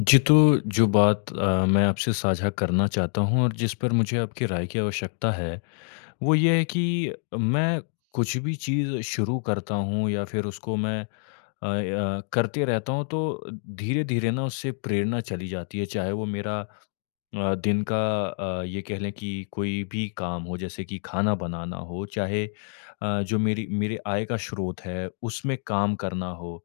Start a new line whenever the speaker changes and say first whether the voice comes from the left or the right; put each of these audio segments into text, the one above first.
left: जी, तो जो बात मैं आपसे साझा करना चाहता हूँ और जिस पर मुझे आपकी राय की आवश्यकता है, वो ये है कि मैं कुछ भी चीज़ शुरू करता हूँ या फिर उसको मैं करते रहता हूँ तो धीरे-धीरे ना उससे प्रेरणा चली जाती है। चाहे वो मेरा दिन का ये कह लें कि कोई भी काम हो जैसे कि खाना बनाना हो, चाहे जो मेरी मेरे आय का स्रोत है उसमें काम करना हो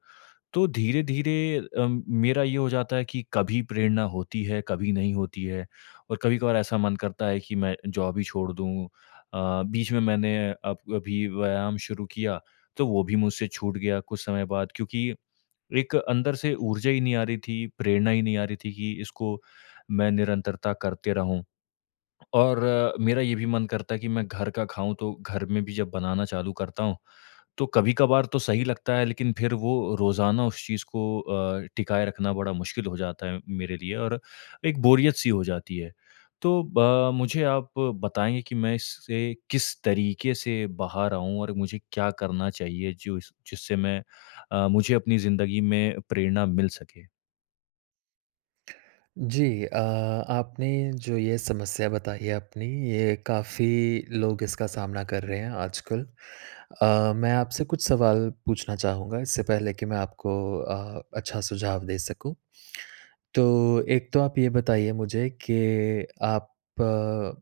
left: तो धीरे-धीरे मेरा ये हो जाता है कि कभी प्रेरणा होती है, कभी नहीं होती है और कभी-कभार ऐसा मन करता है कि मैं जॉब ही छोड़ दूँ। बीच में मैंने अब अभी व्यायाम शुरू किया, तो वो भी मुझसे छूट गया कुछ समय बाद क्योंकि एक अंदर से ऊर्जा ही नहीं आ रही थी, प्रेरणा ही नहीं आ रही थी कि इसको मैं निरंतरता करते रहूँ। और मेरा ये भी मन करता है कि मैं घर का खाऊँ, तो घर में भी जब बनाना चालू करता हूँ तो कभी-कभार तो सही लगता है, लेकिन फिर वो रोज़ाना उस चीज़ को टिकाए रखना बड़ा मुश्किल हो जाता है मेरे लिए और एक बोरियत-सी हो जाती है। तो ब मुझे आप बताएँगे कि मैं इससे किस तरीके से बाहर आऊँ और मुझे क्या करना चाहिए जो इस जिससे मुझे अपनी ज़िंदगी में प्रेरणा मिल सके?
right: जी आपने जो ये समस्या बताई है अपनी, ये काफ़ी लोग इसका सामना कर रहे हैं आजकल। मैं आपसे कुछ सवाल पूछना चाहूँगा इससे पहले कि मैं आपको अच्छा सुझाव दे सकूँ। तो एक तो आप ये बताइए मुझे कि आप अ,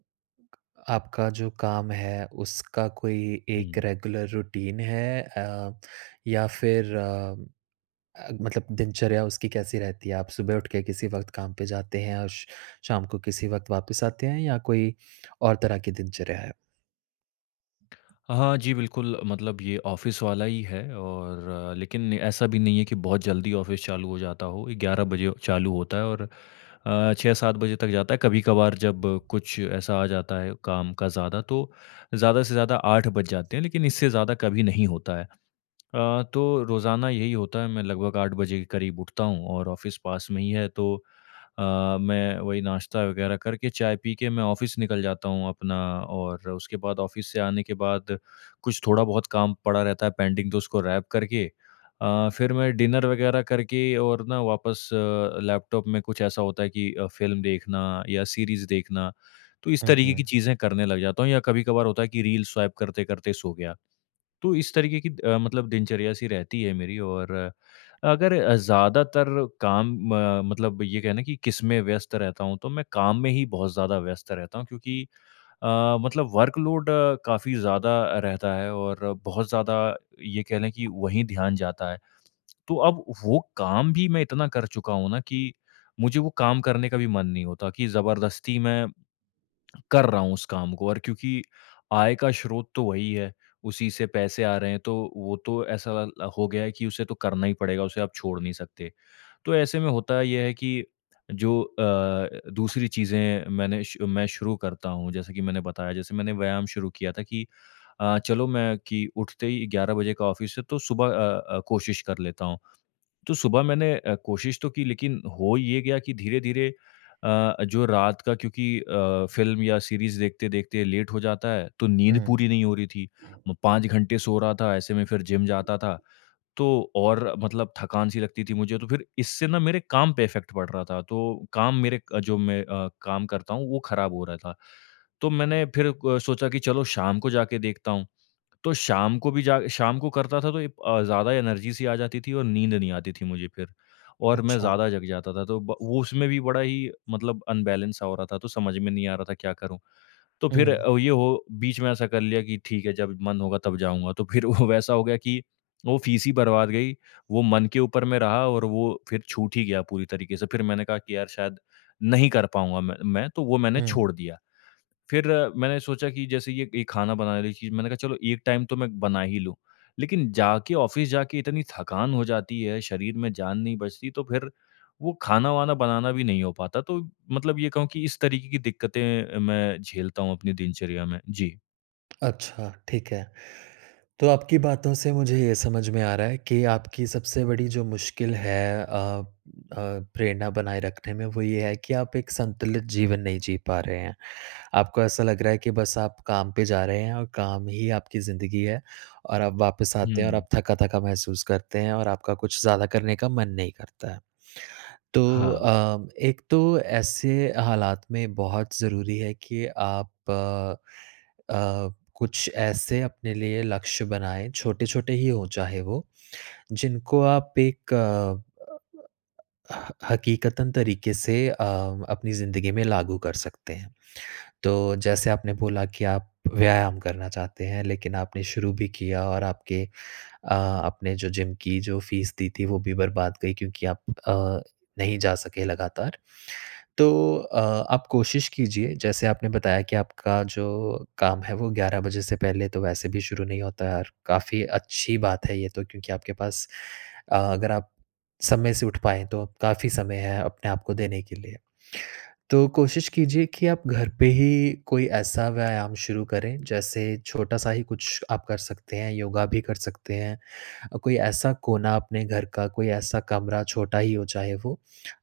right: आपका जो काम है, उसका कोई एक
left: हुँ।
right: रेगुलर रूटीन है या फिर मतलब दिनचर्या उसकी कैसी रहती है? आप सुबह उठ के किसी वक़्त काम पे जाते हैं और श शाम को किसी वक़्त वापस आते हैं या कोई और तरह की दिनचर्या है?
left: हाँ जी, बिल्कुल मतलब ये ऑफ़िस वाला ही है और लेकिन ऐसा भी नहीं है कि बहुत जल्दी ऑफ़िस चालू हो जाता हो, 11 बजे चालू होता है और 6-7 बजे तक जाता है। कभी-कभार जब कुछ ऐसा आ जाता है काम का ज़्यादा तो ज़्यादा से ज़्यादा 8 बज जाते हैं, लेकिन इससे ज़्यादा कभी नहीं होता है। तो रोज़ाना यही होता है, मैं लगभग 8 बजे के करीब उठता हूँ और ऑफ़िस पास में ही है तो अ, मैं वही नाश्ता वग़ैरह करके चाय पी के मैं ऑफ़िस निकल जाता हूँ अपना और उसके बाद ऑफ़िस से आने के बाद कुछ थोड़ा बहुत काम पड़ा रहता है पेंडिंग तो उसको रैप करके फिर मैं डिनर वग़ैरह करके और ना वापस लैपटॉप में कुछ ऐसा होता है कि फ़िल्म देखना या सीरीज़ देखना, तो इस
right: हुँ,
left: तरीके की
right: हुँ।
left: चीज़ें करने लग जाता हूँ या कभी-कभार होता है कि रील स्वाइप करते-करते सो गया। तो इस तरीके की मतलब दिनचर्या सी रहती है मेरी और अगर ज़्यादातर काम मतलब ये कहना कि किसमें व्यस्त रहता हूँ, तो मैं काम में ही बहुत ज़्यादा व्यस्त रहता हूँ क्योंकि अ, मतलब वर्कलोड काफ़ी ज़्यादा रहता है और बहुत ज़्यादा ये कह लें कि वहीं ध्यान जाता है। तो अब वो काम भी मैं इतना कर चुका हूँ ना कि मुझे वो काम करने का भी मन नहीं होता कि ज़बरदस्ती मैं कर रहा हूँ उस काम को और क्योंकि आय का स्रोत तो वही है, उसी से पैसे आ रहे हैं तो वो तो ऐसा ल हो गया है कि उसे तो करना ही पड़ेगा, उसे आप छोड़ नहीं सकते। तो ऐसे में होता ये है कि जो दूसरी चीज़ें मैंने श मैं शुरू करता हूँ, जैसे कि मैंने बताया, जैसे मैंने व्यायाम शुरू किया था कि चलो मैं कि उठते ही 11 बजे का ऑफ़िस है तो सुबह कोशिश कर लेता हूँ। तो सुबह मैंने कोशिश तो की लेकिन हो ये गया कि धीरे-धीरे जो रात का क्योंकि फ़िल्म या सीरीज़ देखते-देखते लेट हो जाता है, तो नींद
right: हुँ।
left: पूरी नहीं हो रही थी। मैं 5 घंटे सो रहा था, ऐसे में फिर जिम जाता था, तो और मतलब थकान सी लगती थी मुझे। तो फिर इससे ना मेरे काम पे इफ़ेक्ट पड़ रहा था, तो काम मेरे जो मैं काम करता हूँ, वो खराब हो रहा था। तो मैंने फिर सोचा कि चलो शाम को जाके देखता हूँ। तो शाम को भी जा शाम को करता था तो एक ज़्यादा एनर्जी सी आ जाती थी और नींद नहीं आती थी मुझे फिर और मैं
right: अच्छा।
left: ज़्यादा जग जाता था तो ब वो उसमें भी बड़ा ही मतलब अनबैलेंस सा हो रहा था तो समझ में नहीं आ रहा था क्या करूँ? तो फिर
right: हुँ,
left: अ, ये हो बीच में ऐसा कर लिया कि ठीक है जब मन होगा तब जाऊँगा तो फिर वो वैसा हो गया कि वो फीस ही बर्बाद गई, वो मन के ऊपर में रहा और वो फिर छूट ही गया पूरी तरीके से। फिर मैंने कहा कि यार शायद नहीं कर पाऊँगा मैं तो वो मैंने
right: हुँ।
left: छोड़ दिया। फिर मैंने सोचा कि जैसे ये खाना बनाने वाली चीज़ मैंने कहा चलो एक टाइम तो मैं बना ही लूँ। लेकिन जाके ऑफ़िस जाके इतनी थकान हो जाती है, शरीर में जान नहीं बचती तो फिर वो खाना-वाना बनाना भी नहीं हो पाता। तो मतलब ये कहूँ कि इस तरीके की दिक्कतें मैं झेलता हूँ अपनी दिनचर्या में। जी।
right: अच्छा, ठीक है। तो आपकी बातों से मुझे ये समझ में आ रहा है कि आपकी सबसे बड़ी जो मुश्किल है अ अ, प्रेरणा बनाए रखने में वो ये है कि आप एक संतुलित जीवन नहीं जी पा रहे हैं। आपको ऐसा लग रहा है कि बस आप काम पे जा रहे हैं और काम ही आपकी ज़िंदगी है और आप वापस आते हैं और
left: हुँ।
right: आप थका-थका महसूस करते हैं और आपका कुछ ज़्यादा करने का मन नहीं करता है। तो
left: हाँ।
right: एक तो ऐसे हालात में बहुत ज़रूरी है कि आप अ, कुछ ऐसे अपने लिए लक्ष्य बनाएँ, छोटे-छोटे ही हों चाहे वो, जिनको आप एक ह हकीकतन तरीके से अपनी ज़िंदगी में लागू कर सकते हैं। तो जैसे आपने बोला कि आप व्यायाम करना चाहते हैं, लेकिन आपने शुरू भी किया और आपके आपने जो जिम की जो फ़ीस दी थी वो भी बर्बाद गई क्योंकि आप अ, नहीं जा सके लगातार। तो अ, आप कोशिश कीजिए जैसे आपने बताया कि आपका जो काम है वो 11 बजे से पहले तो वैसे भी शुरू नहीं होता है और काफ़ी अच्छी बात है ये तो क्योंकि आपके पास अगर आप समय से उठ पाएँ तो काफ़ी समय है अपने आप को देने के लिए। तो कोशिश कीजिए कि आप घर पे ही कोई ऐसा व्यायाम शुरू करें, जैसे छोटा-सा ही कुछ आप कर सकते हैं, योगा भी कर सकते हैं। कोई ऐसा कोना अपने घर का, कोई ऐसा कमरा छोटा ही हो चाहे वो,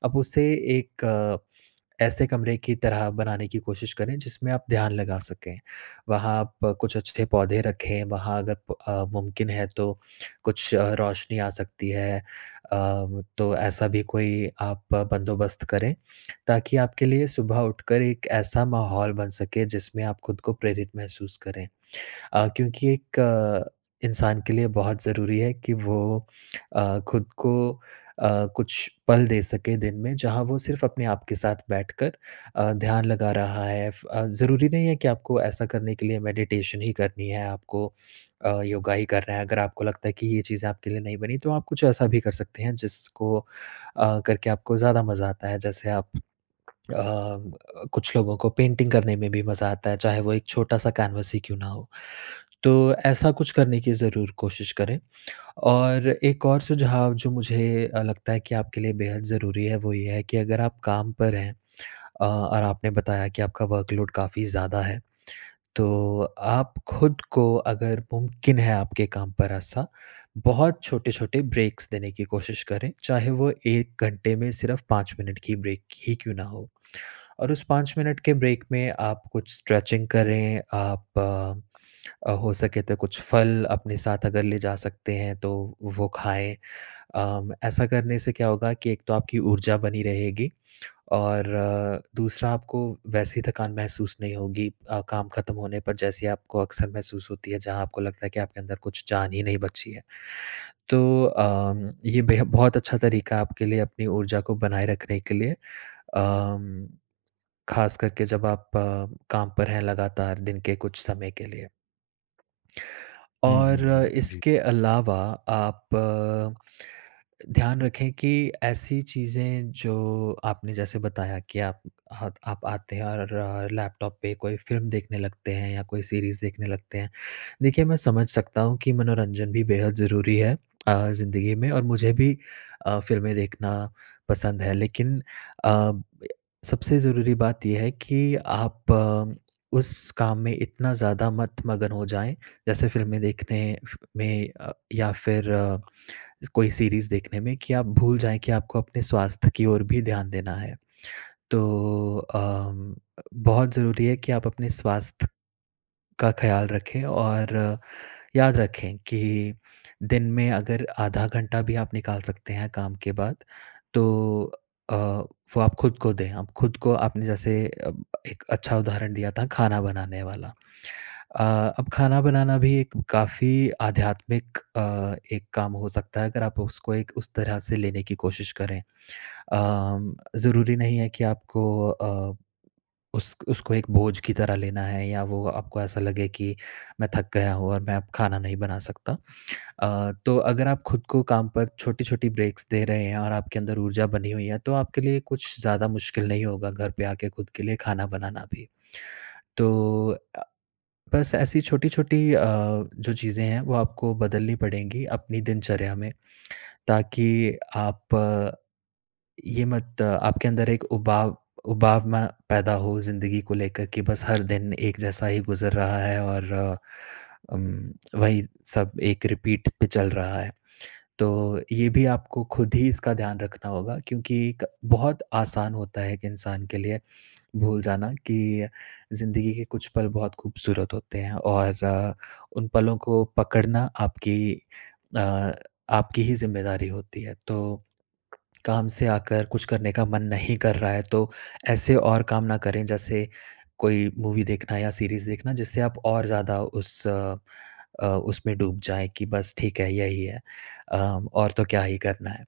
right: आप उसे एक ऐसे कमरे की तरह बनाने की कोशिश करें जिसमें आप ध्यान लगा सकें। वहाँ आप कुछ अच्छे पौधे रखें, वहाँ अगर मुमकिन है तो कुछ रोशनी आ सकती है। तो ऐसा भी कोई आप बंदोबस्त करें, ताकि आपके लिए सुबह उठकर एक ऐसा माहौल बन सके जिसमें आप खुद को प्रेरित महसूस करें। क्योंकि एक इंसान के लिए बहुत ज़रूरी है कि वो खुद को अ, कुछ पल दे सके दिन में, जहाँ वो सिर्फ़ अपने आप के साथ बैठकर ध्यान लगा रहा है। ज़रूरी नहीं है कि आपको ऐसा करने के लिए मेडिटेशन ही करनी है, आपको योगा ही करना है। अगर आपको लगता है कि ये चीज़ें आपके लिए नहीं बनी, तो आप कुछ ऐसा भी कर सकते हैं जिसको करके आपको ज़्यादा मज़ा आता है। जैसे आप अ, कुछ लोगों को पेंटिंग करने में भी मज़ा आता है, चाहे वो एक छोटा-सा कैनवस ही क्यों ना हो। तो ऐसा कुछ करने की ज़रूर कोशिश करें और एक और सुझाव जो मुझे लगता है कि आपके लिए बेहद ज़रूरी है, वो ये है कि अगर आप काम पर हैं और आपने बताया कि आपका वर्कलोड काफ़ी ज़्यादा है, तो आप खुद को अगर मुमकिन है आपके काम पर ऐसा, बहुत छोटे-छोटे ब्रेक्स देने की कोशिश करें, चाहे वो 1 घंटे में सिर्फ़ 5 मिनट की ब्रेक ही क्यों ना हो। और उस 5 मिनट के ब्रेक में आप कुछ स्ट्रेचिंग करें, आप हो सके तो कुछ फल अपने साथ अगर ले जा सकते हैं तो वो खाएँ। ऐसा करने से क्या होगा कि एक तो आपकी ऊर्जा बनी रहेगी और दूसरा आपको वैसी थकान महसूस नहीं होगी काम खत्म होने पर जैसी आपको अक्सर महसूस होती है जहाँ आपको लगता है कि आपके अंदर कुछ जान ही नहीं बची है। तो ये बेह बहुत अच्छा तरीका है आपके लिए अपनी ऊर्जा को बनाए रखने के लिए। अम खास करके जब आप काम पर हैं लगातार दिन के कुछ समय के लिए।
left: हुँ, हुँ,
right: और
left: हुँ। जी।
right: इसके अलावा आप ध्यान रखें कि ऐसी चीज़ें जो आपने जैसे बताया कि आप आते हैं और लैपटॉप पे कोई फ़िल्म देखने लगते हैं या कोई सीरीज़ देखने लगते हैं। देखिए, मैं समझ सकता हूँ कि मनोरंजन भी बेहद ज़रूरी है ज़िंदगी में और मुझे भी फ़िल्में देखना पसंद है। लेकिन अ, सबसे ज़रूरी बात ये है कि आप उस काम में इतना ज़्यादा मत मगन हो जाएँ जैसे फ़िल्में देखने में या फिर कोई सीरीज़ देखने में कि आप भूल जाएँ कि आपको अपने स्वास्थ्य की ओर भी ध्यान देना है। तो बहुत ज़रूरी है कि आप अपने स्वास्थ्य का ख़्याल रखें और याद रखें कि दिन में अगर आधा घंटा भी आप निकाल सकते हैं काम के बाद, तो अ, वो आप खुद को दें। आप खुद को आपने जैसे एक अच्छा उदाहरण दिया था खाना बनाने वाला। अ, अब खाना बनाना भी एक काफ़ी आध्यात्मिक एक काम हो सकता है अगर आप उसको एक उस तरह से लेने की कोशिश करें। ज़रूरी नहीं है कि आपको उस उसको एक बोझ की तरह लेना है या वो आपको ऐसा लगे कि मैं थक गया हूँ और मैं अब खाना नहीं बना सकता। तो अगर आप खुद को काम पर छोटी-छोटी ब्रेक्स दे रहे हैं और आपके अंदर ऊर्जा बनी हुई है, तो आपके लिए कुछ ज़्यादा मुश्किल नहीं होगा घर पे आके खुद के लिए खाना बनाना भी। तो अ बस ऐसी छोटी-छोटी जो चीज़ें हैं वो आपको बदलनी पड़ेंगी अपनी दिनचर्या में ताकि आप ये मत अ, आपके अंदर एक उबाऊ उबाऊ ना पैदा हो ज़िंदगी को लेकर कि बस हर दिन एक जैसा ही गुज़र रहा है और अम, वही सब एक रिपीट पे चल रहा है। तो ये भी आपको खुद ही इसका ध्यान रखना होगा क्योंकि क बहुत आसान होता है एक इंसान के लिए भूल जाना कि ज़िंदगी के कुछ पल बहुत खूबसूरत होते हैं और उन पलों को पकड़ना अ, आपकी ही ज़िम्मेदारी होती है। तो काम से आकर कुछ करने का मन नहीं कर रहा है तो ऐसे और काम ना करें जैसे कोई मूवी देखना या सीरीज़ देखना जिससे आप और ज़्यादा अ, उसमें डूब जाएँ कि बस ठीक है यही है। और तो क्या ही करना है।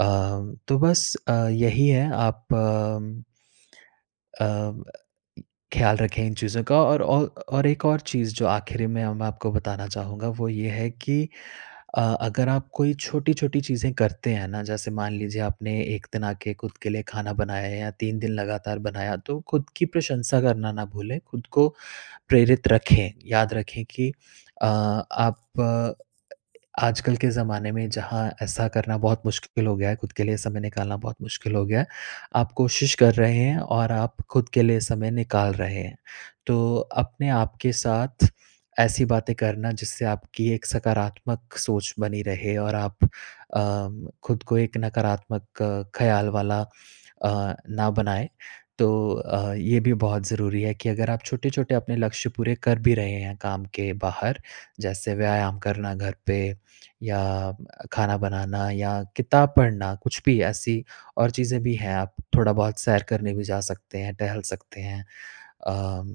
right: तो बस यही है आप अम, अम, ख़्याल रखें इन चीज़ों का और एक और चीज़ जो आखिरी में मैं आपको बताना चाहूँगा वो ये है कि अगर आप कोई छोटी-छोटी चीज़ें करते हैं ना, जैसे मान लीजिए आपने 1 दिन आके खुद के लिए खाना बनाया है या 3 दिन लगातार बनाया, तो खुद की प्रशंसा करना ना भूलें, खुद को प्रेरित रखें। याद रखें कि आप आजकल के ज़माने में जहाँ ऐसा करना बहुत मुश्किल हो गया है, खुद के लिए समय निकालना बहुत मुश्किल हो गया है। आप कोशिश कर रहे हैं और आप खुद के लिए समय निकाल रहे हैं। तो अपने आप के साथ ऐसी बातें करना जिससे आपकी एक सकारात्मक सोच बनी रहे और आप खुद को एक नकारात्मक ख़्याल वाला ना बनाएँ। तो ये भी बहुत ज़रूरी है कि अगर आप छोटे-छोटे अपने लक्ष्य पूरे कर भी रहे हैं काम के बाहर, जैसे व्यायाम करना घर पे या खाना बनाना या किताब पढ़ना, कुछ भी ऐसी और चीज़ें भी हैं। आप थोड़ा बहुत सैर करने भी जा सकते हैं, टहल सकते हैं। अम,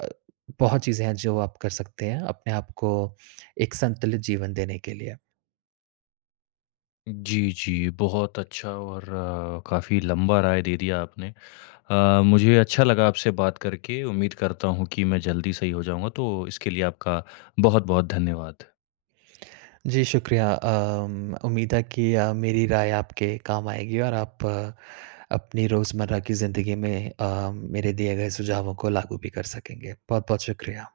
right: अ, बहुत चीज़ें हैं जो आप कर सकते हैं अपने आप को एक संतुलित जीवन देने के लिए।
left: जी, जी। बहुत अच्छा और काफ़ी लंबा राय दे दिया आपने। मुझे अच्छा लगा आपसे बात करके। उम्मीद करता हूँ कि मैं जल्दी सही हो जाऊँगा, तो इसके लिए आपका बहुत-बहुत धन्यवाद।
right: जी, शुक्रिया। उम्मीद है कि मेरी राय आपके काम आएगी और आप अपनी रोज़मर्रा की ज़िंदगी में मेरे दिए गए सुझावों को लागू भी कर सकेंगे। बहुत-बहुत शुक्रिया।